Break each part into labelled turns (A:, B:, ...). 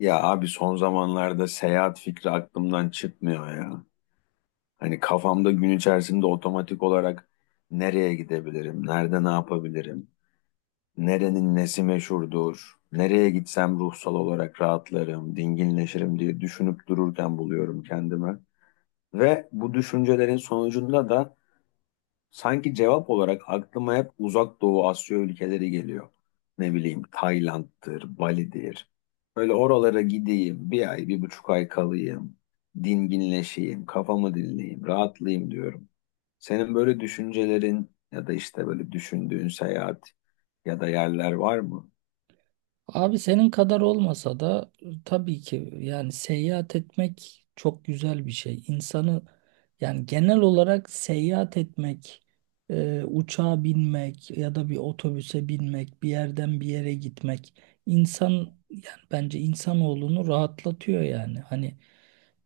A: Ya abi son zamanlarda seyahat fikri aklımdan çıkmıyor ya. Hani kafamda gün içerisinde otomatik olarak nereye gidebilirim, nerede ne yapabilirim, nerenin nesi meşhurdur, nereye gitsem ruhsal olarak rahatlarım, dinginleşirim diye düşünüp dururken buluyorum kendime. Ve bu düşüncelerin sonucunda da sanki cevap olarak aklıma hep Uzak Doğu Asya ülkeleri geliyor. Ne bileyim Tayland'dır, Bali'dir. Böyle oralara gideyim, bir ay, bir buçuk ay kalayım, dinginleşeyim, kafamı dinleyeyim, rahatlayayım diyorum. Senin böyle düşüncelerin ya da işte böyle düşündüğün seyahat ya da yerler var mı?
B: Abi senin kadar olmasa da tabii ki yani seyahat etmek çok güzel bir şey. İnsanı yani genel olarak seyahat etmek, uçağa binmek ya da bir otobüse binmek, bir yerden bir yere gitmek insan yani bence insanoğlunu rahatlatıyor yani. Hani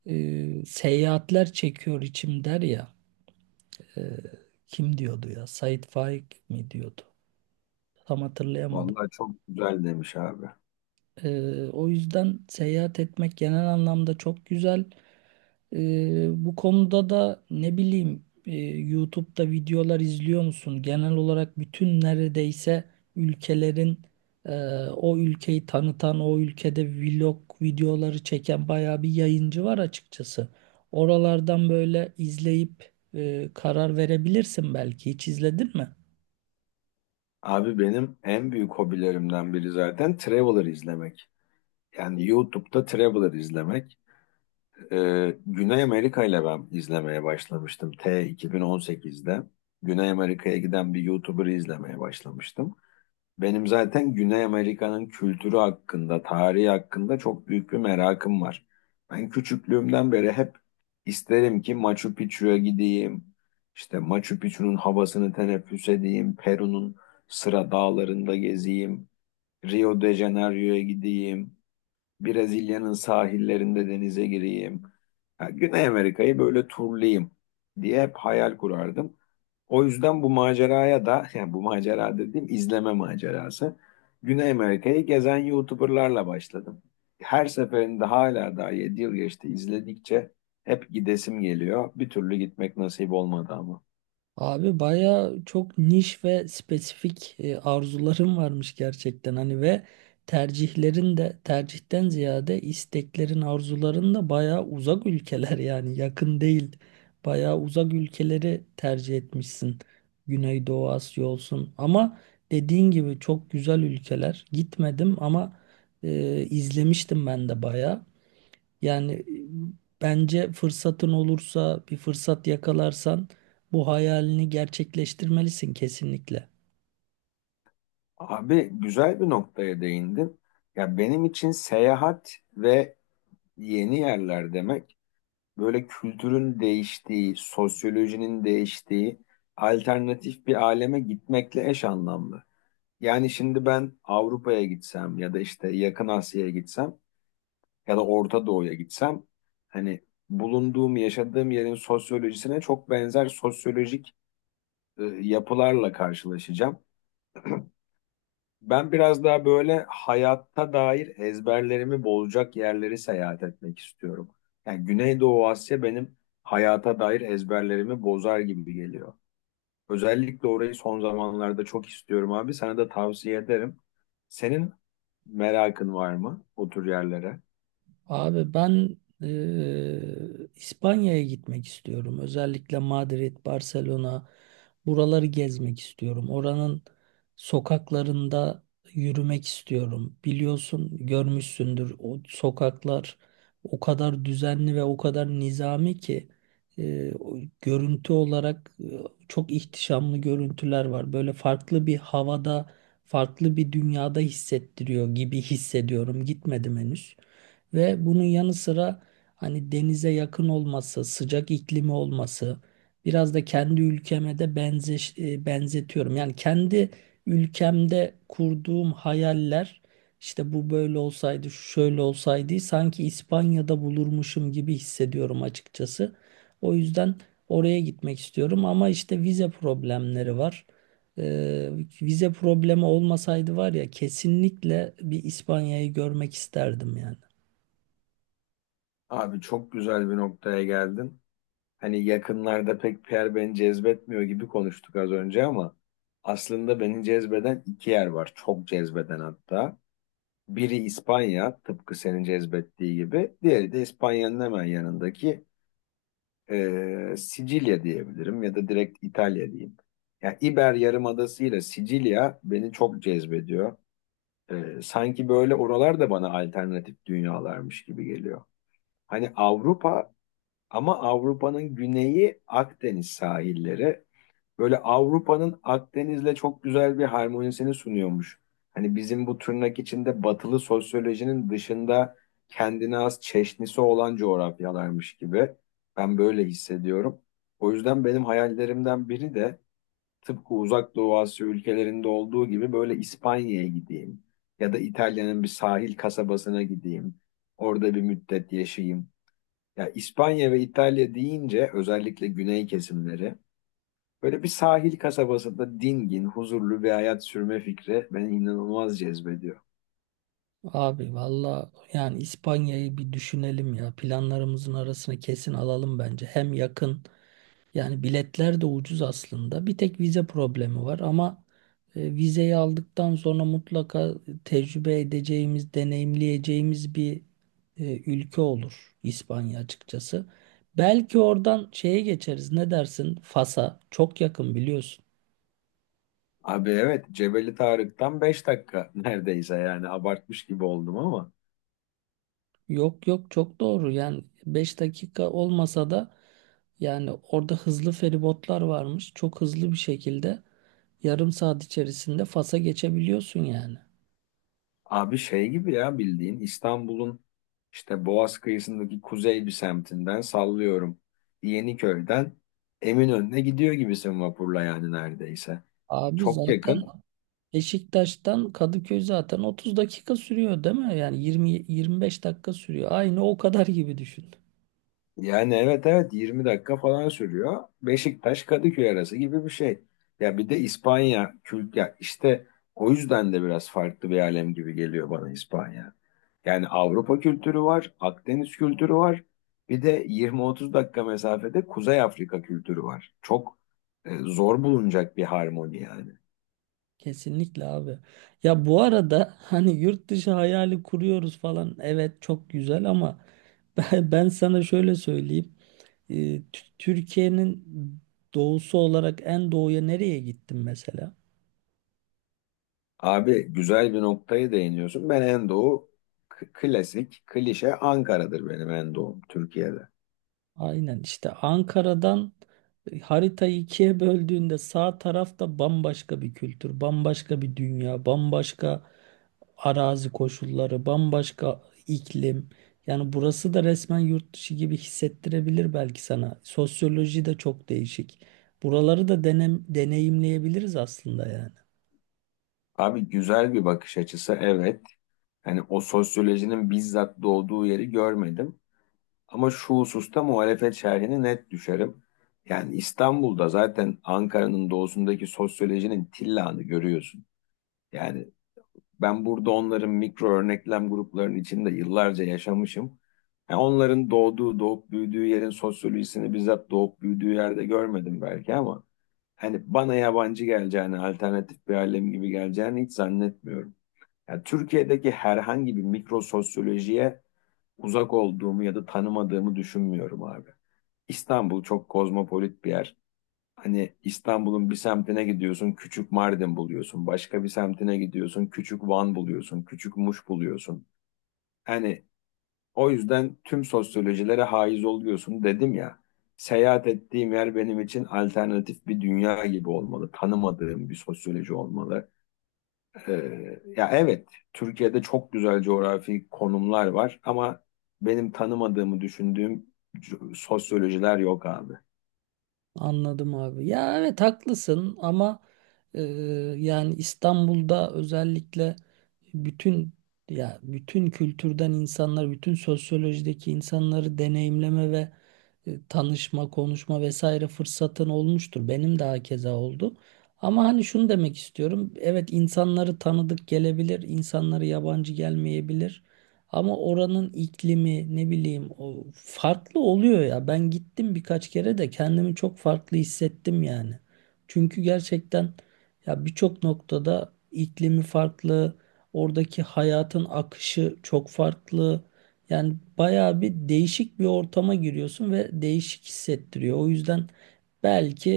B: seyahatler çekiyor içim der ya, e, kim diyordu ya, Sait Faik mi diyordu? Tam hatırlayamadım.
A: Vallahi çok güzel demiş abi.
B: O yüzden seyahat etmek genel anlamda çok güzel. Bu konuda da ne bileyim, YouTube'da videolar izliyor musun? Genel olarak bütün neredeyse ülkelerin e, o ülkeyi tanıtan, o ülkede vlog videoları çeken bayağı bir yayıncı var açıkçası. Oralardan böyle izleyip karar verebilirsin belki. Hiç izledin mi?
A: Abi benim en büyük hobilerimden biri zaten Traveler izlemek. Yani YouTube'da Traveler izlemek. Güney Amerika ile ben izlemeye başlamıştım. 2018'de Güney Amerika'ya giden bir YouTuber'ı izlemeye başlamıştım. Benim zaten Güney Amerika'nın kültürü hakkında, tarihi hakkında çok büyük bir merakım var. Ben küçüklüğümden beri hep isterim ki Machu Picchu'ya gideyim, işte Machu Picchu'nun havasını teneffüs edeyim, Peru'nun Sıra Dağları'nda gezeyim, Rio de Janeiro'ya gideyim. Brezilya'nın sahillerinde denize gireyim. Ha, Güney Amerika'yı böyle turlayayım diye hep hayal kurardım. O yüzden bu maceraya da, yani bu macera dediğim izleme macerası. Güney Amerika'yı gezen YouTuber'larla başladım. Her seferinde hala daha 7 yıl geçti izledikçe hep gidesim geliyor. Bir türlü gitmek nasip olmadı ama.
B: Abi baya çok niş ve spesifik arzularım varmış gerçekten hani ve tercihlerin de tercihten ziyade isteklerin arzuların da baya uzak ülkeler, yani yakın değil, baya uzak ülkeleri tercih etmişsin. Güneydoğu Asya olsun ama dediğin gibi çok güzel ülkeler, gitmedim ama izlemiştim ben de baya. Yani bence fırsatın olursa, bir fırsat yakalarsan bu hayalini gerçekleştirmelisin kesinlikle.
A: Abi güzel bir noktaya değindin. Ya benim için seyahat ve yeni yerler demek böyle kültürün değiştiği, sosyolojinin değiştiği alternatif bir aleme gitmekle eş anlamlı. Yani şimdi ben Avrupa'ya gitsem ya da işte Yakın Asya'ya gitsem ya da Orta Doğu'ya gitsem hani bulunduğum, yaşadığım yerin sosyolojisine çok benzer sosyolojik yapılarla karşılaşacağım. Ben biraz daha böyle hayatta dair ezberlerimi bozacak yerleri seyahat etmek istiyorum. Yani Güneydoğu Asya benim hayata dair ezberlerimi bozar gibi geliyor. Özellikle orayı son zamanlarda çok istiyorum abi. Sana da tavsiye ederim. Senin merakın var mı o tür yerlere?
B: Abi ben İspanya'ya gitmek istiyorum. Özellikle Madrid, Barcelona, buraları gezmek istiyorum. Oranın sokaklarında yürümek istiyorum. Biliyorsun, görmüşsündür, o sokaklar o kadar düzenli ve o kadar nizami ki o görüntü olarak çok ihtişamlı görüntüler var. Böyle farklı bir havada, farklı bir dünyada hissettiriyor gibi hissediyorum. Gitmedim henüz. Ve bunun yanı sıra hani denize yakın olması, sıcak iklimi olması, biraz da kendi ülkeme de benzetiyorum. Yani kendi ülkemde kurduğum hayaller, işte bu böyle olsaydı, şu şöyle olsaydı, sanki İspanya'da bulurmuşum gibi hissediyorum açıkçası. O yüzden oraya gitmek istiyorum ama işte vize problemleri var. Ee, Vize problemi olmasaydı var ya, kesinlikle bir İspanya'yı görmek isterdim yani.
A: Abi çok güzel bir noktaya geldin. Hani yakınlarda pek bir yer beni cezbetmiyor gibi konuştuk az önce ama aslında beni cezbeden iki yer var. Çok cezbeden hatta. Biri İspanya, tıpkı senin cezbettiği gibi. Diğeri de İspanya'nın hemen yanındaki Sicilya diyebilirim ya da direkt İtalya diyeyim. Yani İber Yarımadası ile Sicilya beni çok cezbediyor. Sanki böyle oralar da bana alternatif dünyalarmış gibi geliyor. Hani Avrupa, ama Avrupa'nın güneyi, Akdeniz sahilleri, böyle Avrupa'nın Akdeniz'le çok güzel bir harmonisini sunuyormuş. Hani bizim bu tırnak içinde batılı sosyolojinin dışında kendine has çeşnisi olan coğrafyalarmış gibi. Ben böyle hissediyorum. O yüzden benim hayallerimden biri de tıpkı Uzak Doğu Asya ülkelerinde olduğu gibi böyle İspanya'ya gideyim ya da İtalya'nın bir sahil kasabasına gideyim. Orada bir müddet yaşayayım. Ya İspanya ve İtalya deyince özellikle güney kesimleri, böyle bir sahil kasabasında dingin, huzurlu bir hayat sürme fikri beni inanılmaz cezbediyor.
B: Abi valla, yani İspanya'yı bir düşünelim ya. Planlarımızın arasına kesin alalım bence. Hem yakın, yani biletler de ucuz aslında. Bir tek vize problemi var ama vizeyi aldıktan sonra mutlaka tecrübe edeceğimiz, deneyimleyeceğimiz bir ülke olur İspanya açıkçası. Belki oradan şeye geçeriz. Ne dersin? Fas'a çok yakın biliyorsun.
A: Abi evet, Cebeli Tarık'tan 5 dakika neredeyse, yani abartmış gibi oldum ama
B: Yok yok, çok doğru. Yani 5 dakika olmasa da yani orada hızlı feribotlar varmış. Çok hızlı bir şekilde yarım saat içerisinde Fas'a geçebiliyorsun yani.
A: abi şey gibi ya, bildiğin İstanbul'un işte Boğaz kıyısındaki kuzey bir semtinden, sallıyorum Yeniköy'den Eminönü'ne gidiyor gibisin vapurla yani neredeyse.
B: Abi
A: Çok
B: zaten
A: yakın.
B: Beşiktaş'tan Kadıköy zaten 30 dakika sürüyor değil mi? Yani 20 25 dakika sürüyor. Aynı o kadar gibi düşün.
A: Yani evet evet 20 dakika falan sürüyor. Beşiktaş Kadıköy arası gibi bir şey. Ya bir de İspanya kült ya işte, o yüzden de biraz farklı bir alem gibi geliyor bana İspanya. Yani Avrupa kültürü var, Akdeniz kültürü var. Bir de 20-30 dakika mesafede Kuzey Afrika kültürü var. Çok zor bulunacak bir harmoni yani.
B: Kesinlikle abi. Ya bu arada hani yurt dışı hayali kuruyoruz falan. Evet çok güzel ama ben sana şöyle söyleyeyim. Türkiye'nin doğusu olarak en doğuya nereye gittim mesela?
A: Abi güzel bir noktayı değiniyorsun. Ben en doğu klasik, klişe Ankara'dır benim en doğum Türkiye'de.
B: Aynen işte Ankara'dan haritayı ikiye böldüğünde sağ tarafta bambaşka bir kültür, bambaşka bir dünya, bambaşka arazi koşulları, bambaşka iklim. Yani burası da resmen yurt dışı gibi hissettirebilir belki sana. Sosyoloji de çok değişik. Buraları da denem, deneyimleyebiliriz aslında yani.
A: Abi güzel bir bakış açısı, evet. Hani o sosyolojinin bizzat doğduğu yeri görmedim. Ama şu hususta muhalefet şerhine net düşerim. Yani İstanbul'da zaten Ankara'nın doğusundaki sosyolojinin tillanı görüyorsun. Yani ben burada onların mikro örneklem gruplarının içinde yıllarca yaşamışım. Yani onların doğduğu, doğup büyüdüğü yerin sosyolojisini bizzat doğup büyüdüğü yerde görmedim belki ama hani bana yabancı geleceğini, alternatif bir alem gibi geleceğini hiç zannetmiyorum. Yani Türkiye'deki herhangi bir mikrososyolojiye uzak olduğumu ya da tanımadığımı düşünmüyorum abi. İstanbul çok kozmopolit bir yer. Hani İstanbul'un bir semtine gidiyorsun, küçük Mardin buluyorsun. Başka bir semtine gidiyorsun, küçük Van buluyorsun, küçük Muş buluyorsun. Hani o yüzden tüm sosyolojilere haiz oluyorsun dedim ya. Seyahat ettiğim yer benim için alternatif bir dünya gibi olmalı. Tanımadığım bir sosyoloji olmalı. Ya evet, Türkiye'de çok güzel coğrafi konumlar var ama benim tanımadığımı düşündüğüm sosyolojiler yok abi.
B: Anladım abi. Ya evet haklısın ama e, yani İstanbul'da özellikle bütün, ya bütün kültürden insanlar, bütün sosyolojideki insanları deneyimleme ve tanışma, konuşma vesaire fırsatın olmuştur. Benim de hakeza oldu. Ama hani şunu demek istiyorum. Evet, insanları tanıdık gelebilir, insanları yabancı gelmeyebilir. Ama oranın iklimi ne bileyim o farklı oluyor ya. Ben gittim birkaç kere de kendimi çok farklı hissettim yani. Çünkü gerçekten ya birçok noktada iklimi farklı, oradaki hayatın akışı çok farklı. Yani bayağı bir değişik bir ortama giriyorsun ve değişik hissettiriyor. O yüzden belki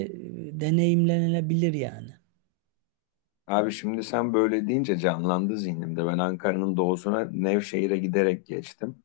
B: deneyimlenebilir yani.
A: Abi şimdi sen böyle deyince canlandı zihnimde. Ben Ankara'nın doğusuna Nevşehir'e giderek geçtim.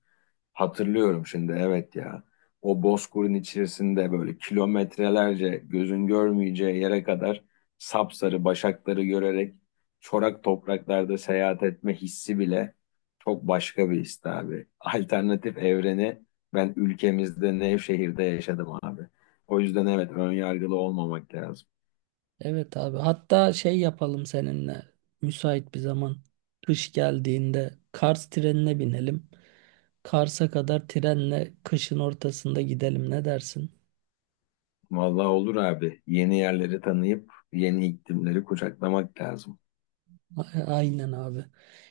A: Hatırlıyorum şimdi, evet ya. O bozkırın içerisinde böyle kilometrelerce gözün görmeyeceği yere kadar sapsarı başakları görerek çorak topraklarda seyahat etme hissi bile çok başka bir his abi. Alternatif evreni ben ülkemizde Nevşehir'de yaşadım abi. O yüzden evet, ön yargılı olmamak lazım.
B: Evet abi. Hatta şey yapalım seninle. Müsait bir zaman. Kış geldiğinde Kars trenine binelim. Kars'a kadar trenle kışın ortasında gidelim. Ne dersin?
A: Vallahi olur abi. Yeni yerleri tanıyıp yeni iklimleri kucaklamak lazım.
B: Aynen abi.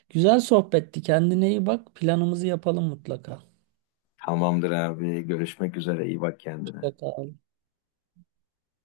B: Güzel sohbetti. Kendine iyi bak. Planımızı yapalım mutlaka.
A: Tamamdır abi. Görüşmek üzere. İyi bak kendine.
B: Mutlaka.